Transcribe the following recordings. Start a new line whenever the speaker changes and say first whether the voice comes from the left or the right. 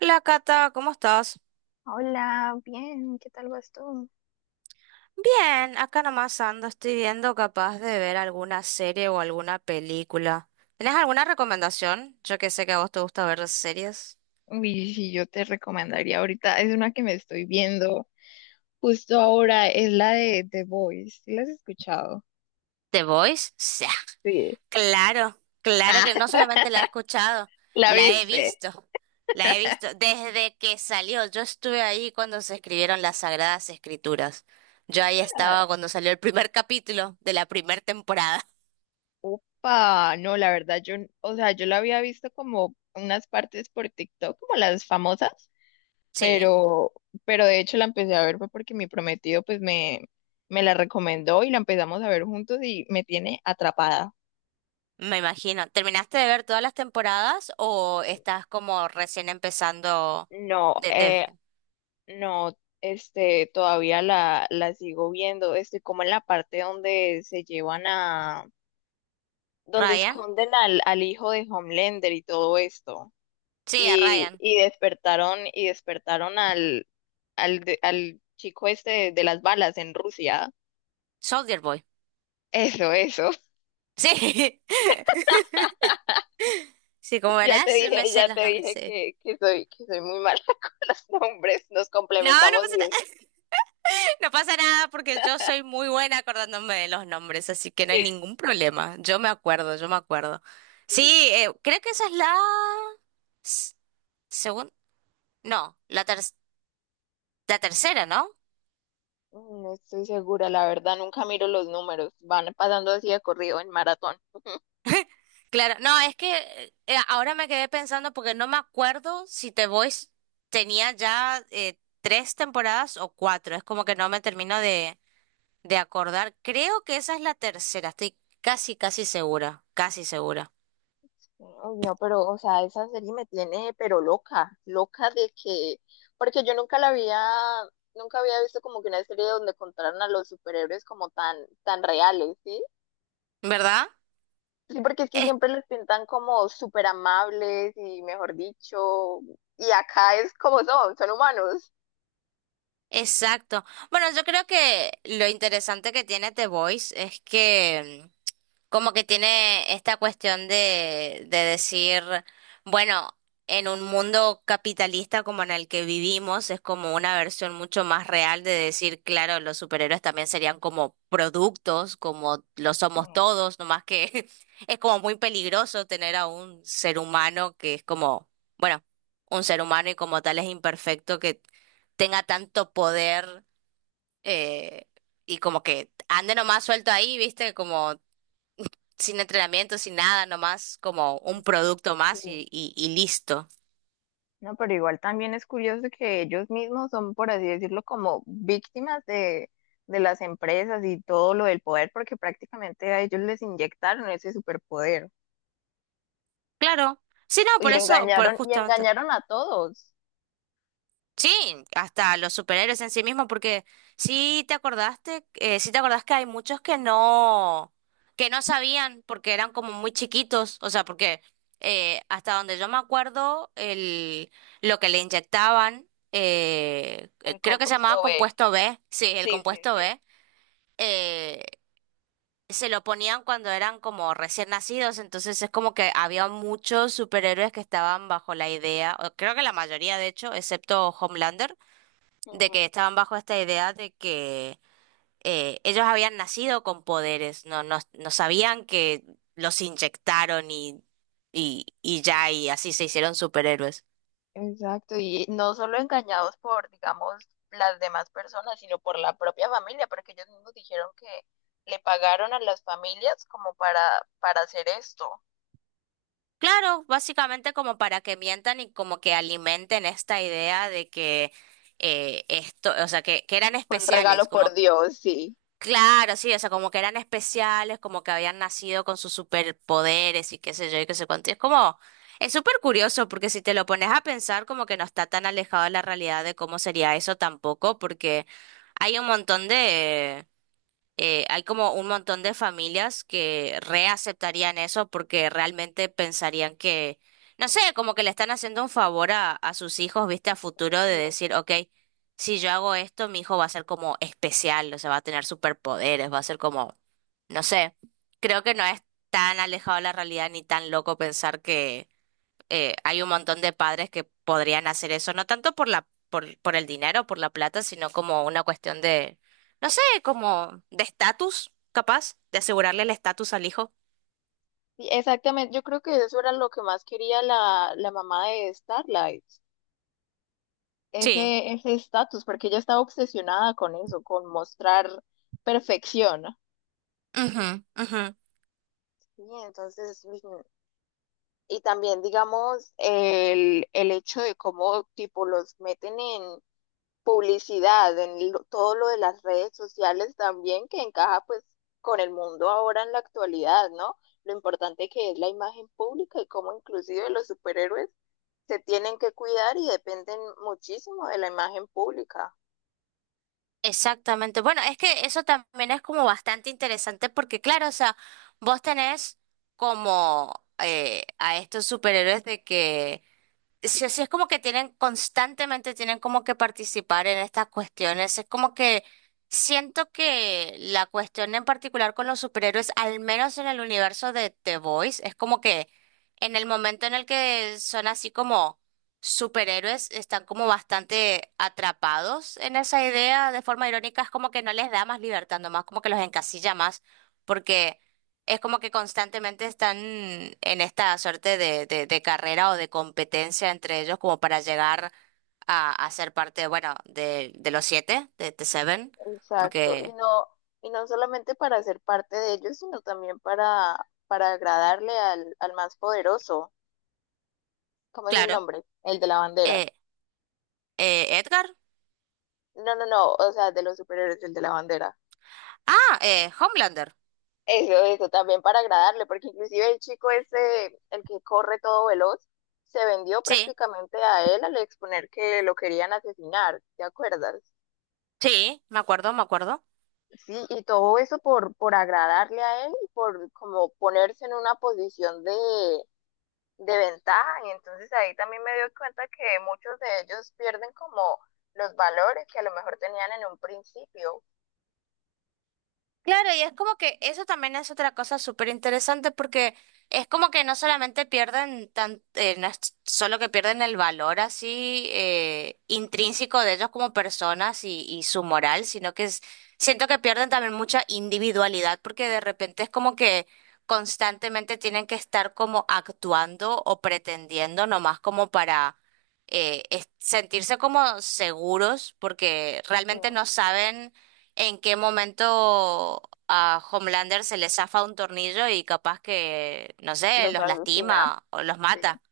right: Hola Cata, ¿cómo estás?
left: Hola, bien, ¿qué tal vas tú?
right: Bien, acá nomás ando, estoy viendo capaz de ver alguna serie o alguna película. ¿Tenés alguna recomendación? Yo que sé que a vos te gusta ver series.
left: Y si yo te recomendaría ahorita, es una que me estoy viendo justo ahora, es la de The Voice. ¿Sí la has escuchado?
right: ¿The Voice? Sí,
left: Sí.
right: claro, claro
left: Ah,
right: que no solamente la he escuchado,
left: ¿la
right: la he
left: viste?
right: visto, la he visto desde que salió. Yo estuve ahí cuando se escribieron las Sagradas Escrituras. Yo ahí
left: Ah,
right: estaba cuando salió el primer capítulo de la primera temporada.
left: upa, no, la verdad, yo, o sea, yo la había visto como unas partes por TikTok, como las famosas,
right: Sí.
left: pero, pero de hecho la empecé a ver fue porque mi prometido pues me la recomendó y la empezamos a ver juntos y me tiene atrapada.
right: Me imagino. ¿Terminaste de ver todas las temporadas o estás como recién empezando
left: No,
right: de
left: no, este, todavía la sigo viendo, este, como en la parte donde se llevan a, donde
right: Ryan?
left: esconden al, al hijo de Homelander y todo esto.
right: Sí, a Ryan.
left: Y despertaron al, al chico este de las balas en Rusia.
right: Soldier Boy.
left: Eso, eso.
right: Sí, sí, como verás, me sé
left: Ya te
right: los nombres,
left: dije
right: sí.
left: que soy muy mala con los nombres, nos
right: No, no
left: complementamos
right: pasa
left: bien.
right: nada. No pasa nada porque yo soy muy buena acordándome de los nombres, así que no hay ningún problema. Yo me acuerdo, yo me acuerdo. Sí, creo que esa es la s- segun- no, la la tercera, ¿no?
left: No estoy segura, la verdad, nunca miro los números, van pasando así de corrido en maratón.
right: Claro, no, es que ahora me quedé pensando porque no me acuerdo si The Voice tenía ya tres temporadas o cuatro, es como que no me termino de acordar. Creo que esa es la tercera, estoy casi, casi segura,
left: Uy, no, pero, o sea, esa serie me tiene, pero loca, loca de que, porque yo nunca la había, nunca había visto como que una serie donde contaran a los superhéroes como tan, tan reales, ¿sí?
right: ¿verdad?
left: Sí, porque es que
right: Es-
left: siempre los pintan como súper amables y mejor dicho, y acá es como son, son humanos.
right: exacto. Bueno, yo creo que lo interesante que tiene The Voice es que... Como que tiene esta cuestión de decir, bueno, en un mundo capitalista como en el que vivimos, es como una versión mucho más real de decir, claro, los superhéroes también serían como productos, como lo somos
left: Mm,
right: todos, nomás que es como muy peligroso tener a un ser humano que es como, bueno, un ser humano y como tal es imperfecto, que tenga tanto poder eh, y como que ande nomás suelto ahí, ¿viste? Como sin entrenamiento, sin nada, nomás como un
left: mm.
right: producto
left: Sí,
right: más y listo.
left: no, pero igual también es curioso que ellos mismos son, por así decirlo, como víctimas de las empresas y todo lo del poder, porque prácticamente a ellos les inyectaron ese superpoder
right: Claro. Sí, no, por eso, por
left: y
right: justamente.
left: engañaron a todos.
right: Sí, hasta los superhéroes en sí mismos, porque sí te acordaste, sí te acordás que hay muchos que no sabían porque eran como muy chiquitos, o sea, porque hasta donde yo me acuerdo, el, lo que le inyectaban,
left: En
right: creo que se llamaba
left: compuesto B.
right: compuesto B, sí, el
left: Sí, sí,
right: compuesto
left: sí.
right: B, eh, se lo ponían cuando eran como recién nacidos, entonces es como que había muchos superhéroes que estaban bajo la idea, o creo que la mayoría de hecho, excepto Homelander, de que
left: Ujú.
right: estaban bajo esta idea de que ellos habían nacido con poderes, no, no, no sabían que los inyectaron y ya, y así se hicieron superhéroes.
left: Exacto, y no solo engañados por, digamos, las demás personas, sino por la propia familia, porque ellos mismos dijeron que le pagaron a las familias como para hacer esto.
right: Claro, básicamente como para que mientan y como que alimenten esta idea de que esto, o sea, que eran
left: Fue un
right: especiales,
left: regalo por
right: como.
left: Dios, sí.
right: Claro, sí, o sea, como que eran especiales, como que habían nacido con sus superpoderes y qué sé yo y qué sé cuánto. Y es como, es súper curioso porque si te lo pones a pensar, como que no está tan alejado de la realidad de cómo sería eso tampoco, porque hay un montón de hay como un montón de familias que reaceptarían eso porque realmente pensarían que, no sé, como que le están haciendo un favor a sus hijos, viste, a futuro de
left: No.
right: decir, ok, si yo hago esto, mi hijo va a ser como especial, o sea, va a tener superpoderes, va a ser como, no sé, creo que no es tan alejado de la realidad ni tan loco pensar que hay un montón de padres que podrían hacer eso, no tanto por la, por el dinero, por la plata, sino como una cuestión de, no sé, como de estatus, capaz, de asegurarle el estatus al hijo.
left: Sí, exactamente, yo creo que eso era lo que más quería la, la mamá de Starlight,
right: Sí.
left: ese ese estatus, porque ella estaba obsesionada con eso, con mostrar perfección.
right: Ujú, ujú.
left: Sí, entonces, y también digamos el hecho de cómo tipo los meten en, publicidad, en lo- todo lo de las redes sociales también, que encaja pues con el mundo ahora en la actualidad, ¿no? Lo importante que es la imagen pública y cómo inclusive los superhéroes se tienen que cuidar y dependen muchísimo de la imagen pública.
right: Exactamente. Bueno, es que eso también es como bastante interesante porque, claro, o sea, vos tenés como a estos superhéroes de que sí, sí, es como que tienen constantemente, tienen como que participar en estas cuestiones. Es como que siento que la cuestión en particular con los superhéroes, al menos en el universo de The Boys, es como que en el momento en el que son así como superhéroes, están como bastante atrapados en esa idea de forma irónica. Es como que no les da más libertad, nomás como que los encasilla más, porque es como que constantemente están en esta suerte de carrera o de competencia entre ellos como para llegar a ser parte, bueno, de los siete, de The Seven,
left: Exacto.
right: porque,
left: Y no solamente para ser parte de ellos, sino también para agradarle al, al más poderoso. ¿Cómo es el
right: claro,
left: nombre? El de la bandera.
right: eh, Edgar.
left: No, no, no, o sea, de los superhéroes, el de la bandera.
right: Ah, Homelander.
left: Eso también para agradarle, porque inclusive el chico ese, el que corre todo veloz, se vendió
right: Sí,
left: prácticamente a él al exponer que lo querían asesinar, ¿te acuerdas?
right: sí, me acuerdo, me acuerdo.
left: Sí, y todo eso por agradarle a él y por como ponerse en una posición de ventaja. Y entonces ahí también me doy cuenta que muchos de ellos pierden como los valores que a lo mejor tenían en un principio.
right: Claro, y es como que eso también es otra cosa súper interesante porque es como que no solamente pierden tan, no es solo que pierden el valor así intrínseco de ellos como personas y su moral, sino que siento que pierden también mucha individualidad porque de repente es como que constantemente tienen que estar como actuando o pretendiendo nomás como para sentirse como seguros porque realmente
left: Mm,
right: no saben en qué momento a Homelander se le zafa un tornillo y capaz que, no sé,
left: los
right: los
left: asesina.
right: lastima o los
left: Sí.
right: mata.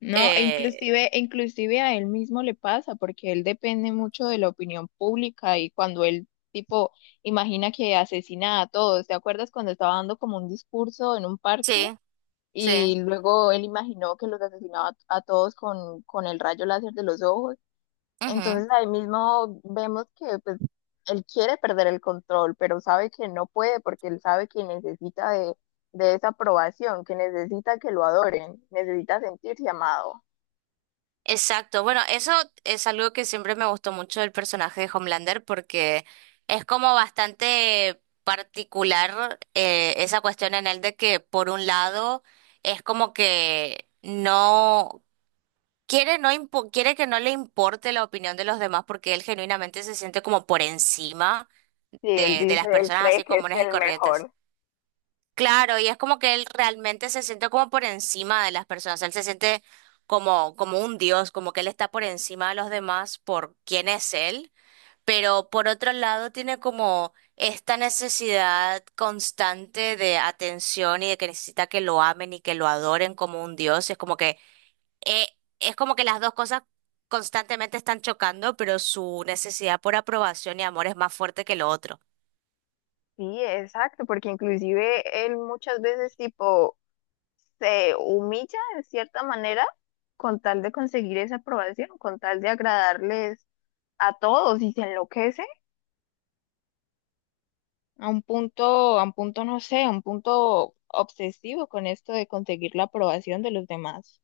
left: No,
right: Eh,
left: e inclusive a él mismo le pasa, porque él depende mucho de la opinión pública y cuando él, tipo, imagina que asesina a todos, ¿te acuerdas cuando estaba dando como un discurso en un parque
right: sí, sí.
left: y luego él imaginó que los asesinaba a todos con el rayo láser de los ojos?
right: Ujú.
left: Entonces ahí mismo vemos que pues él quiere perder el control, pero sabe que no puede porque él sabe que necesita de esa aprobación, que necesita que lo adoren, necesita sentirse amado.
right: Exacto. Bueno, eso es algo que siempre me gustó mucho del personaje de Homelander porque es como bastante particular esa cuestión en él de que por un lado es como que no quiere, no quiere que no le importe la opinión de los demás porque él genuinamente se siente como por encima
left: Sí, él
right: de
left: dice,
right: las
left: él
right: personas
left: cree
right: así
left: que es
right: comunes y
left: el
right: corrientes.
left: mejor.
right: Claro, y es como que él realmente se siente como por encima de las personas. Él se siente como, como un dios, como que él está por encima de los demás por quién es él. Pero por otro lado tiene como esta necesidad constante de atención y de que necesita que lo amen y que lo adoren como un dios. Eh, es como que las dos cosas constantemente están chocando, pero su necesidad por aprobación y amor es más fuerte que lo otro.
left: Sí, exacto, porque inclusive él muchas veces tipo se humilla de cierta manera con tal de conseguir esa aprobación, con tal de agradarles a todos y se enloquece a un punto, no sé, a un punto obsesivo con esto de conseguir la aprobación de los demás.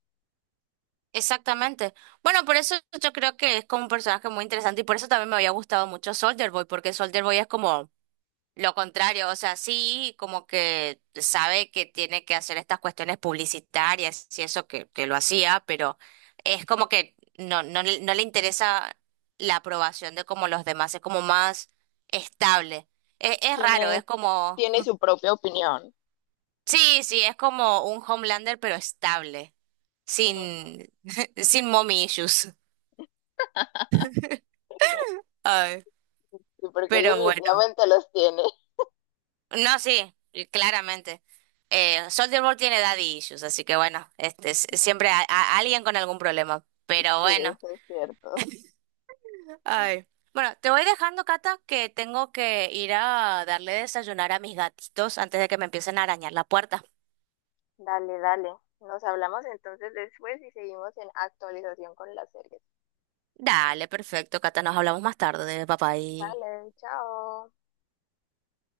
right: Exactamente. Bueno, por eso yo creo que es como un personaje muy interesante y por eso también me había gustado mucho Soldier Boy, porque Soldier Boy es como lo contrario, o sea, sí, como que sabe que tiene que hacer estas cuestiones publicitarias y eso que lo hacía, pero es como que no, no, no le interesa la aprobación de como los demás, es como más estable. Es raro, es
left: Tiene,
right: como,
left: tiene su propia opinión.
right: sí, sí, es como un Homelander, pero estable,
left: Ujú.
right: sin, sin mommy issues. Ay,
left: Sí, porque él
right: pero bueno.
left: definitivamente los tiene.
right: No, sí, claramente. Soldier Boy tiene daddy issues, así que bueno, este,
left: Ujú.
right: siempre a, alguien con algún problema. Pero
left: Sí,
right: bueno.
left: eso es cierto.
right: Ay. Bueno, te voy dejando, Cata, que tengo que ir a darle desayunar a mis gatitos antes de que me empiecen a arañar la puerta.
left: Dale, dale. Nos hablamos entonces después y seguimos en actualización con las series.
right: Dale, perfecto, Cata, nos hablamos más tarde, papá y...
left: Vale, chao.